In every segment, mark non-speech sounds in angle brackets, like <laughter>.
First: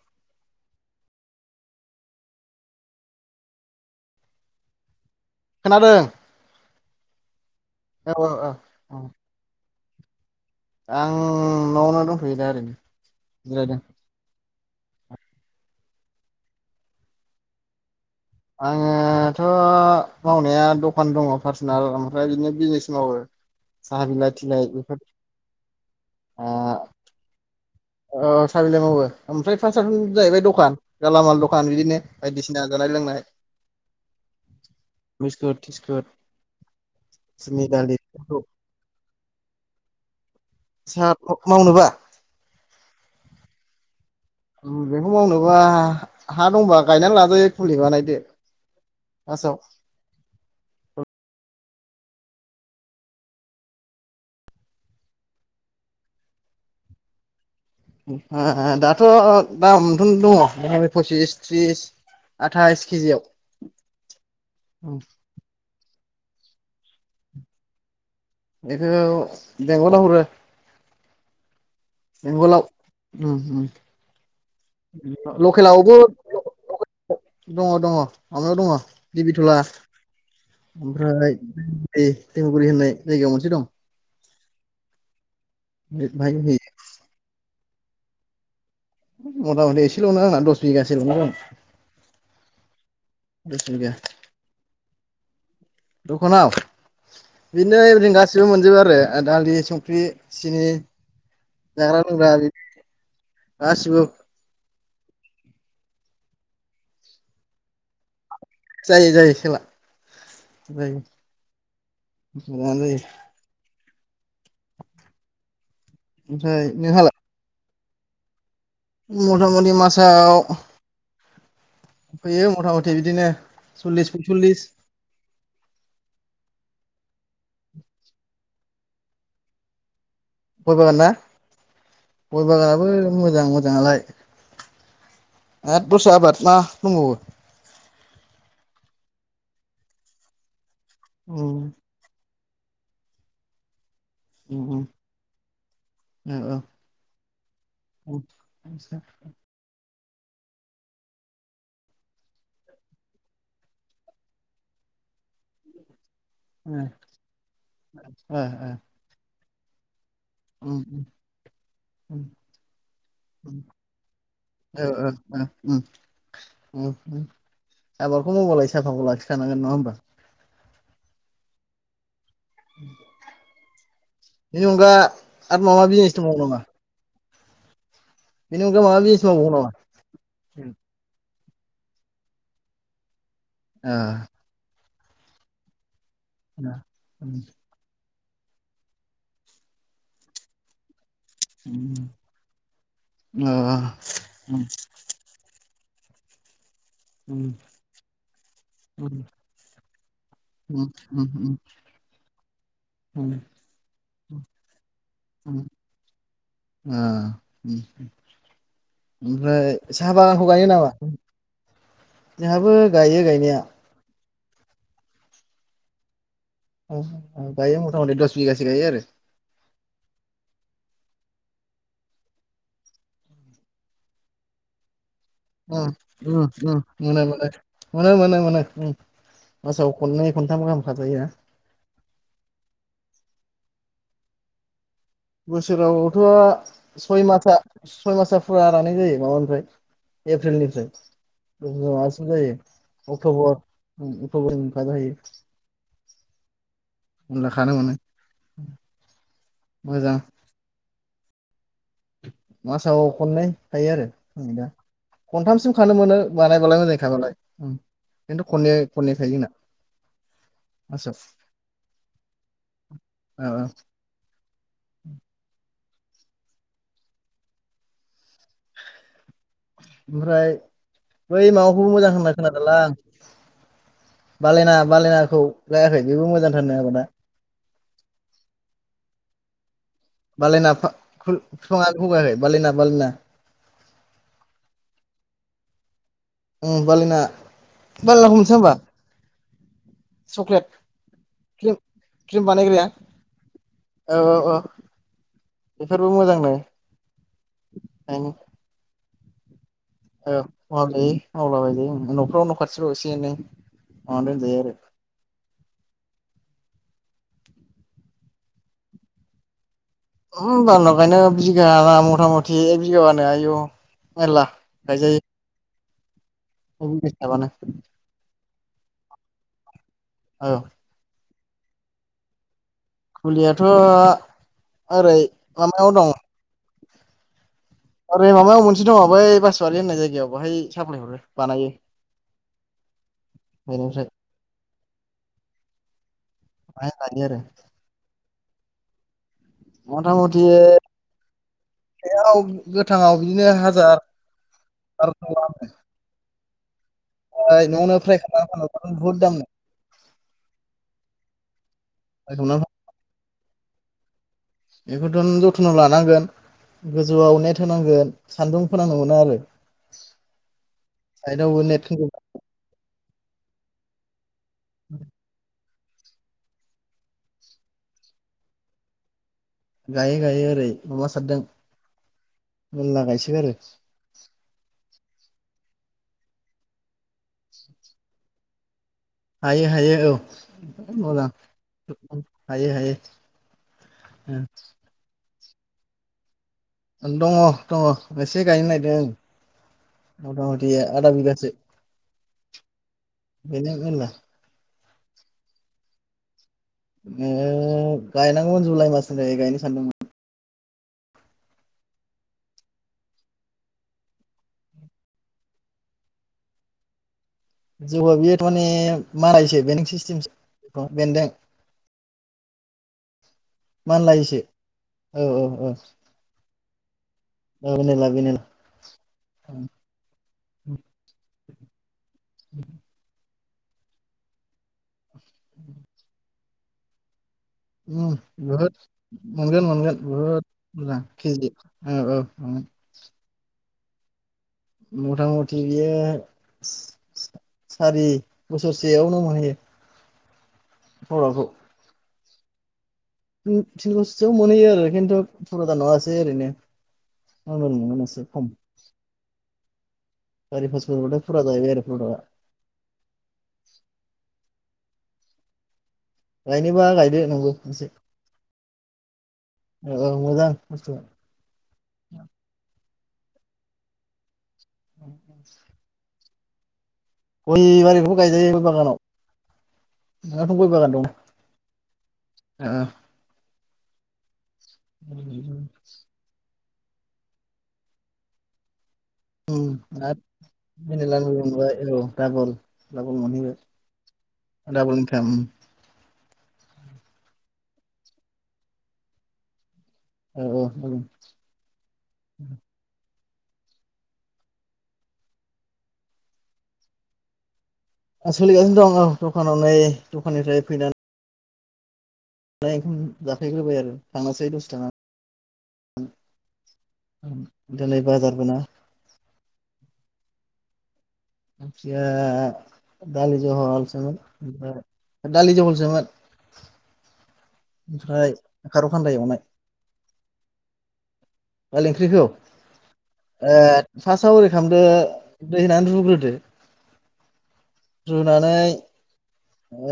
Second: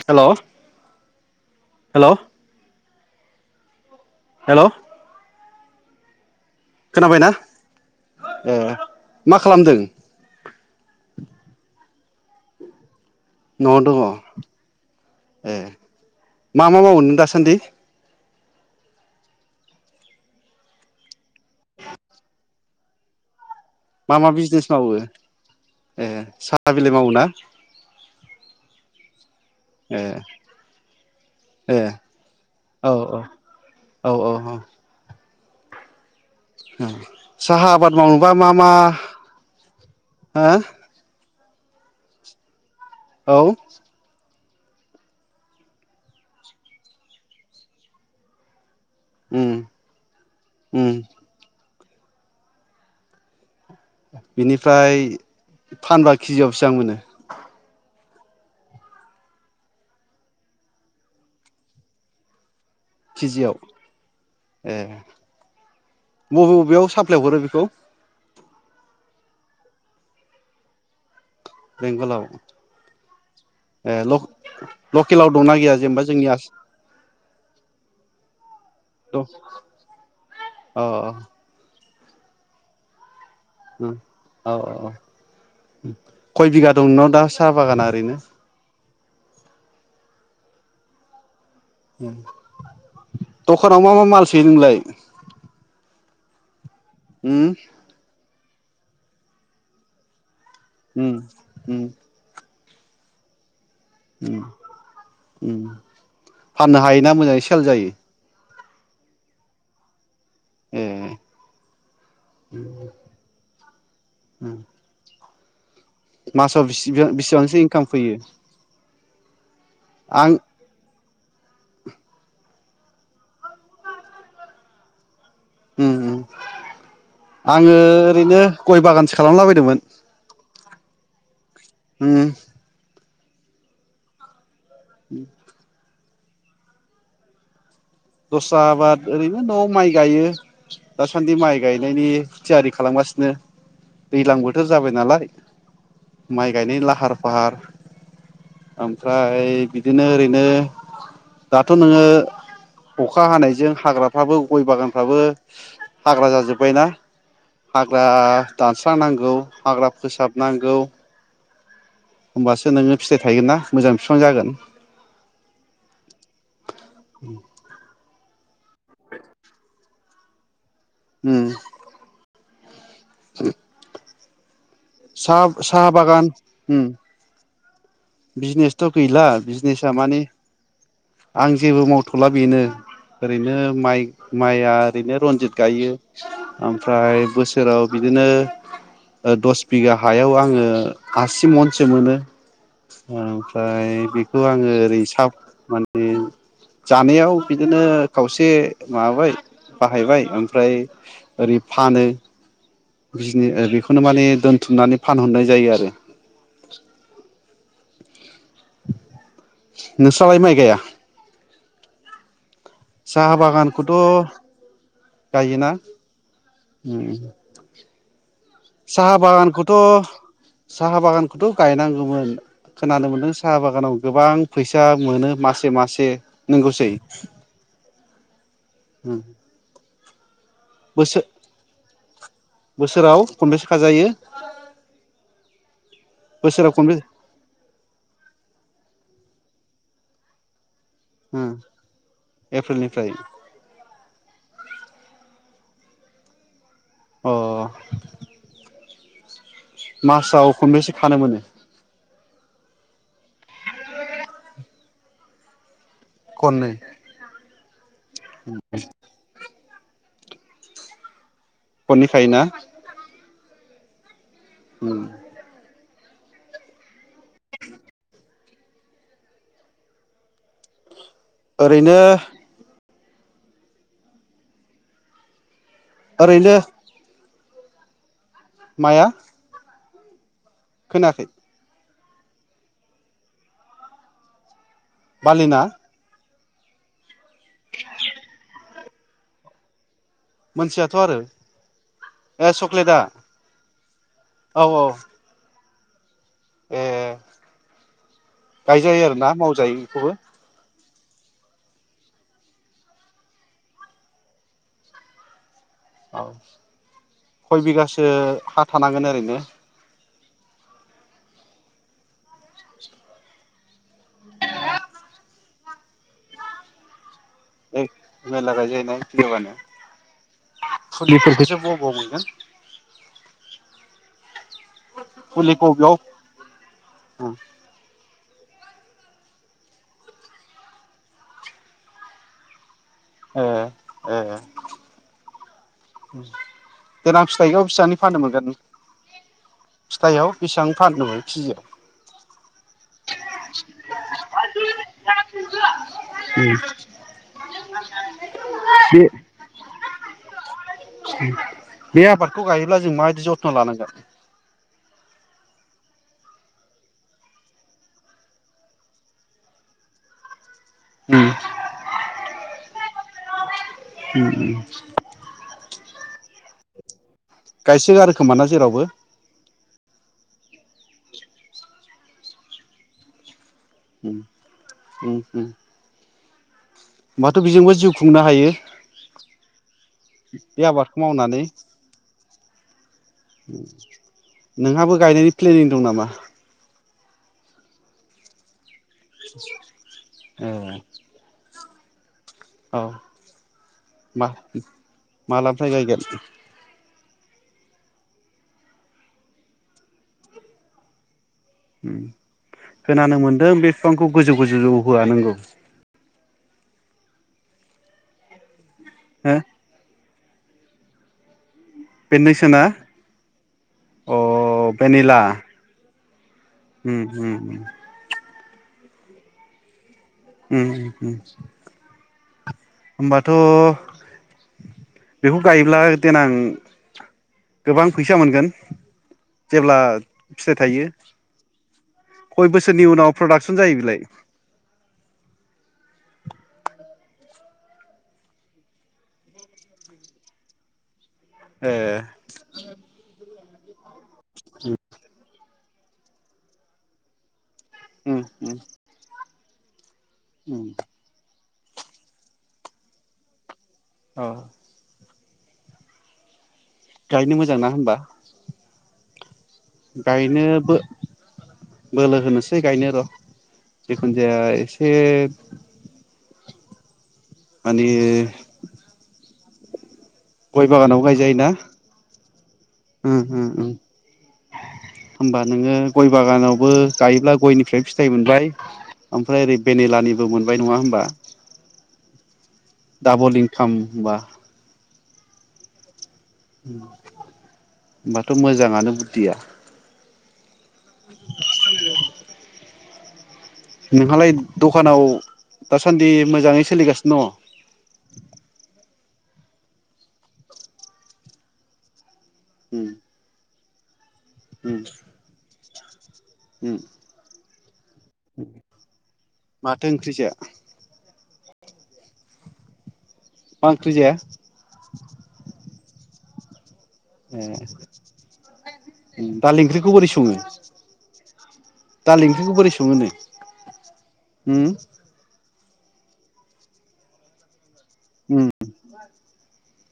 हेल' हेल' हेल' खोनादों खोनाबायना औ औ ए औ मा खालामदों? आं न'आवनो दंथ'यो दा ओरैनो जिरायदों न'आव दङ' ए मा मा मावो नों दासान्दि आङोथ' मावनाया दखान दङ' पार्सनेल ओमफ्राय बिनिया बिलि सो मावो साहा मा मा बिलाइ थिलाइ बिजनेस मावो बेफोर ए ओ साहा बिलाइ मावो ना औ साबिलाइ मावो ओमफ्राय फाससानो ए जाहैबाय दखान गेलामाल दखान ए बिदिनो बायदिसिना जानाय औ लोंनाय औ औ बिस्कुट टिस्कुट ओम साहा आबाद मावनोबा मा मा हो साहा मावनोबा औ बेखौ मावनोबा हा दंबा गायनानै लाजायो खुलि बानायदो उम फार्स्टआव उम बिनिफ्राय फानबा केजियाव सिबां मोनो आ आ दाथ' दामाथ' दङ' फसिस त्रिस आ थाइस केजियाव ए ओम बबे बबेयाव साप्लाय हरो बेखौ बेखौ बेंगलाव हरो बेंगलाव उम उम ए लक-लकेलाव दंना गैया लकेलावबो जेनेबा जोंनि आस दङ दङ माबायाव दङ दिबिथला अ ओमफ्राय दि दैमुगुरि होननाय जायगायाव मोनसे दं ओ औ औ औ बाहाय खय होयो बिघा दं न दा साहा बागाना ओरैनो? मथा मथि एसेल' ना आंना दस बिगसे ल' जागोन दखानाव बिगा मा मा माल सोयो नोंलाय? दखनाव? <unintelligible> उम बो मोनजोबो आरो ओ दालि संख्रि सिनि उम उम जाग्रा लोंग्रा बि <inaudible> गासिबो उम उम फाननो हायोना मोजाङै सेल जायो? जायो जायो सेला ए बेै <unintelligible> उम मास ओमफ्राय बिसि बिसिबांसो खामफैयो? मथामुथि मासाव फैयो मथा मथि बिदिनो सल्लिस पयसल्लिस उम उम आङो ओरैनो गय बागानसो खालामला बायदोंमोन। गय बागान ना? गय बागानाबो मोजां मोजाङालाय उम आद दस्रा आबाद मा दंबावो? दस्रा आबाद ओरैनो न'आव माइ गायो दासान्दि उम माइ गायनायनि थियारि खालामगासिनो दैज्लां उम बोथोर उम जाबाय नालाय ओ माइ ओ गायनायनि लाहार फाहार उम आतसा ओमफ्राय बिदिनो ओरैनो दाथ' नोङो अखा हानायजों हाग्राफ्राबो गय बागानफ्राबो हाग्रा ओ जाजोब्बायना हाग्रा ओ ओ दानस्रांनांगौ हाग्रा फोसाबनांगौ उम उम होमबासो नोङो फिथाइ थायगोन ना उम मोजां बिफां जागोन औ औ ओ उम उम उम आबाब खो मावबालाय साफाखौ लाखिखानांगोन नङा होमबा? उम <unintelligible> <inaudible> बेनि अनगा साहा आरो माबा साहा बिजनेस बागान दंबावो नामा उम बेनि अनगा बिजनेसथ' माबा गैला बिजनेस मावबावो नामा बिजनेसा माने आं जेबो मावथ'ला बेनो ओरैनो माइ ओ माइआ ओरैनो रनजित गायो ओ ओमफ्राय उम बोसोराव बिद बिदिनो दस बिगा हायाव आङो आसि मनसो मोनो उम ओ ओमफ्राय बेखौ उम आङो ओरै साब <inaudible> जानायाव उम बिदिनो खावसे माबाबाय बा हायबाय ओमफ्राय ओरै फानो बिजिनो ओ बेखौनो माने दोनथुमनानै फानहरनाय जायो आरो उम ओमफ्राय साहा नोंस्रालाय बागानखौ माइ गायो गाया नामा जोंहाबो गायो साहा गायनाया बागानखौथ' गायोना ओम गायो मथा मथि दस बिगासो गायो आरो साहा बागानखौथ' साहा बागान खौथ' गायनांगौमोन खोनानो मोन्दों साहा बागानाव गोबां फैसा मोनो मासे अ मासे उम उम नंगौसै मोनालाय मोनो मोनो मोनो उम मासाव अननै बोसो बोसोराव खनबेसे खाजायो? बोसोरावथ' बोसोराव खनबे सय मासा सय मासा फुरा लानाय जायो माबा फ्राय एप्रिलनिफ्राय। ओ जायो एप्रिलनिफ्राय अक्ट'बर ओम अक्टबरनि <unintelligible> अ मोजां मासाव खनबसे थानो मोनो। मासाव खननै थायो आरो आं दा खनथामसिम खानो मोनो खननै बानायबालाय मोजाङै खाबालाय ओं खिन्थु खननै खननै खायो जोंना। आसा खननै खायोना? ओ <inaudible> ओमफ्राय बै माबाखौबो ओरैनो मोजां होनना खोनादोलां बालायना बालायनाखौ। लायाखै? बेबो ओरैनो मोजां थारनो आबदा। माया? बालायना फा खोनायाखै खो फिफाङा <unintelligible> बालिना बालिना। बालिना? उम बालिना बालिनाखौ मोनथिया होमबा? चक्लेट मोनथियाथ' आरो क्रिम क्रिम ए बानायग्राया चक्लेटआ औ औ। <unintelligible> ए गायनो। गायजायो आरोना? मावजायो। बेखौबो औ। माव जायो मावलाबाय जायो न'फ्राव न' खाथिफ्राव एसे एनै माबानानै दोनजायो आरो। औ खय बिगासो हा थानांगोन ओरैनो? ओम बारा गायनाङा बिगाबा मथा मथि एक बिगाबानो आयु मेर्ला गायजायो। <unintelligible> गायबानो। मेर्ला गायजायो ने एक बिगाबानो? औ। <unintelligible> खोसो बबाव मोनगोन? थ' ओरै फुलिखौ माबायाव बबेयाव दं ओरै माबायाव मोनसे दङ बै बासवारि होननाय जायगायाव बहाय साप्लाय हरो बानायो। ए बेनिफ्राय ए। बाहाय लायो देनां आरो फिथाइखौ बिसानि फाननो मोनगोन? मथा फिथाइयाव मथि बेसेबां फाननो मोनो केजियाव <unintelligible> <unintelligible> बिदिनो हा <unintelligible> बे <unintelligible> <unintelligible> बे आबादखौ बायस'ना गायोब्ला जों माबायदि लानांगोन बेफोरफोरखौनो जोथन'' लानांगोन गोजौआव नेट होनांगोन सानदुं फोनांनो मोना आरो <unintelligible> उम। <unintelligible> गायसो गारो खोमा ना जेरावबो। गायो गायो ओरै अमा सारदों मेरला गायसोगारो। उम उम। होमबाथ' बेजोंबो जिउ खुंनो हायो। हायो हायो औ बे आबादखौ मोजां। मावनानै हायो हायो। नोंहाबो गायनायनि प्लेनिं दं नामा? दङ दङ एसे गायनो नागिर ए मथा मथि आधा बिगासो। औ बेनो मेरला मा मालानिफ्राय गायगोन? ओ गायनांगौमोन जुलाइ मासनिफ्राय गायनो सानदोंमोन। खोनानो मोन्दों बे बिफांखौ गोजौ गोजौ जौहोआ नंगौ। <unintelligible> <unintelligible> अह हो बेन्दों बेनदोंसोना? मानलायोसो औ औ औ। ओम। <unintelligible> औ ओम ओम होमबा थ' बेखौ गायोब्ला देनां गोबां फैसा मोनगोन बहुद मोनगोन जेब्ला मोनगोन बहुद फिथाइ थायो मोजां केजि औ औ बेफोरलाय मथा मथि बियो सा-सारि बोसोरसेयावनो मोनहैयो। ए <inaudible> <unintelligible> थिन बोसोरसोयाव मोनहैयो आरो खिन्थु <unintelligible> नङासै ओरैनो। <unintelligible> उम एसे खम उम उम सारि <unintelligible> फुरा जाहैबाय आरो प्रदाका आ गायनोबा गायदो गायनो नोंबो मोजां ना खोनसे होमबा गायनोबो बोलो होनोसै गायनो र'। जिखुनु जाया एसे गय माने बारिखौबो गायजायो बे बागानाव नोंनाथ' गय बागान बागानाव दं गायजायोना। होमबा आरो नोङो गय बागानाव बो गायोब्ला गयनिफ्राय फिथाइ मोनबाय। ओमफ्राय औ ओरै <unintelligible> भेनिलानिबो मोनबाय नङा होमबा बेनिलानिबो मोनबाय औ दाबल दाबल डाबल मोनहैबाय। इनकाम होमबा <unintelligible> होनबाथ' मोजाङानो बुद्धिया। औ औ <inaudible> नोंहालाय दखानाव दासान्दि मोजाङै सोलिगासिनो दङ। सोलिगासिनो दं औ दखानाव नै दखाननिफ्राय फैनानै <unintelligible> <unintelligible> दङ होबाय आरो थांनोसै दसे उम थाना। उम उम उम माथो ओंख्रि जाया ओंख्रिया दालि मा ओंख्रि जाया जहलसोमोन ओमफाय ला जलसमोनोन। खारौ खान्दाय ए एवनाय दालि ओंख्रिखौ बोरै सङो? दालि ओंख्रिखौ ओ फार्स्टआव ओरै उम खालामदो दै होना रुग्रोदो उम रुनानै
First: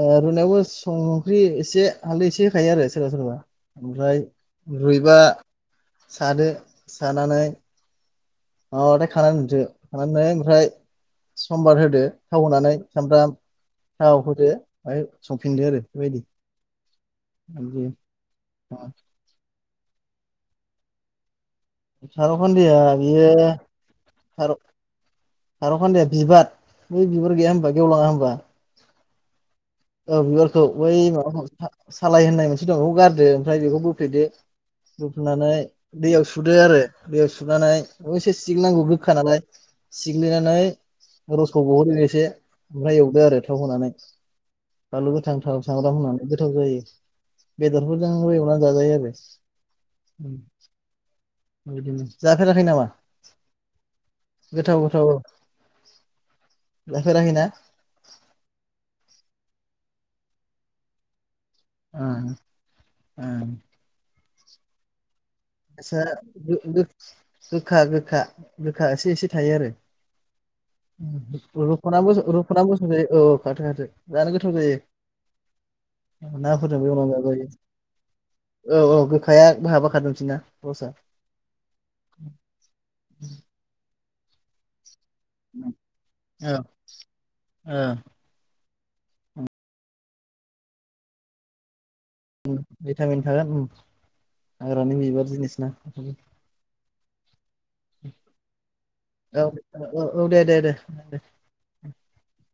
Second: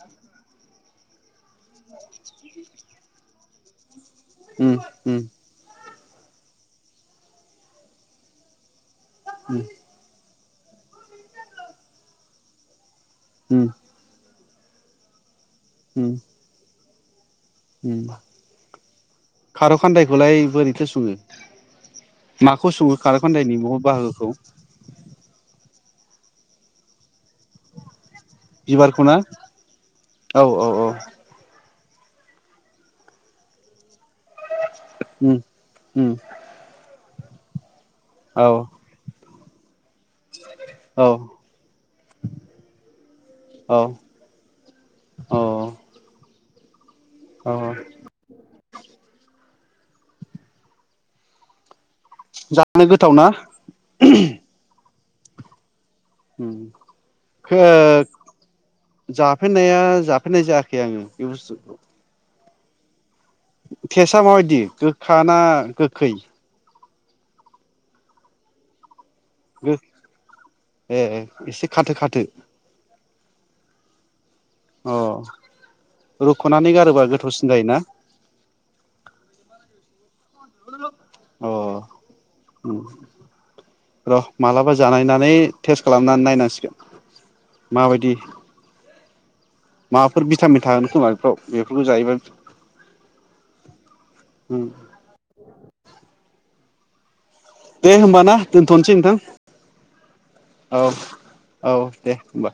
ओ रुनायावबो संख्रि एसे हालदै एसे होखायो आरो सोरबा सोरबा ओमफ्राय उम रुइबा उम सादो सानानै अह खानानैसो उम खानानै ओमफ्राय समबार होदो थाव होनानै। सामब्राम उम थाव होदो। ओमफ्राय संफिनदो आरो उम बेबायदि हायजें उम <unintelligible> खार' खान्दायखौलाय बोरैथो सङो? माखौ खारखान्दाया सङो खार' बेयो खान्दायनि म बाहागोखौ खार' खार'खान्दाया बिबार बै बिबार गैया होनबा गेवलाङा होमबा? बिबारखौना? औ बिबारखौै बै माबाखौ <unintelligible> सालाय होननाय मोनसे दं बेखौ गारदो ओमफ्राय बेखौ बो दुफैदो उम लुखुनानै उम दैयाव सुदो आरो दैयाव सुनानै बेखौ एसे औ सिग्लिनांगौ गोखा नालाय सिग्लिनानै औ रसखौ बहनग्रो एसे ओमफ्राय एवदो आरो थाव औ होनानै। बानलु गोथां औ थाव सामब्राम होनानै गोथाव जायो। औ बेदरफोरजोंबो एवनानै जाजायो आरो। उम <unintelligible> जानो गोथावना <inaudible> औ उम <inaudible> जाफेरनाया जाफेरनाय जायाखै आङो बे बुस्थु ओं फेस <unintelligible> दा माबायदि साना गोखै गोखा गोखा गोखाएसे एसे थायो आरो गो ए एसे खाथो रुखना खाथो रुखना बोसाव जायो औ खाथो खााथो जानो गोथाव अ जायो रुख'नानै नाफोरजों बे गारोबा उनाव जाबायो गोथावसिन जायोना औ औ गोखाया बहाबा खादों थिना अ उम <unintelligible> र माला बा जानायनानै टेस्ट खालामनानै औ नायनांसिगोन ओ माबायदि माबाफोर भिटामिन थागोन खोमा बेफ्राव बेफोर भिटामिन थागोन हाग्रानि बिबार जिनिस ना बे दे होमब ना दोन्थ'नोसै नोंथां औ औ औ दे दे औ दे औ दे होमबा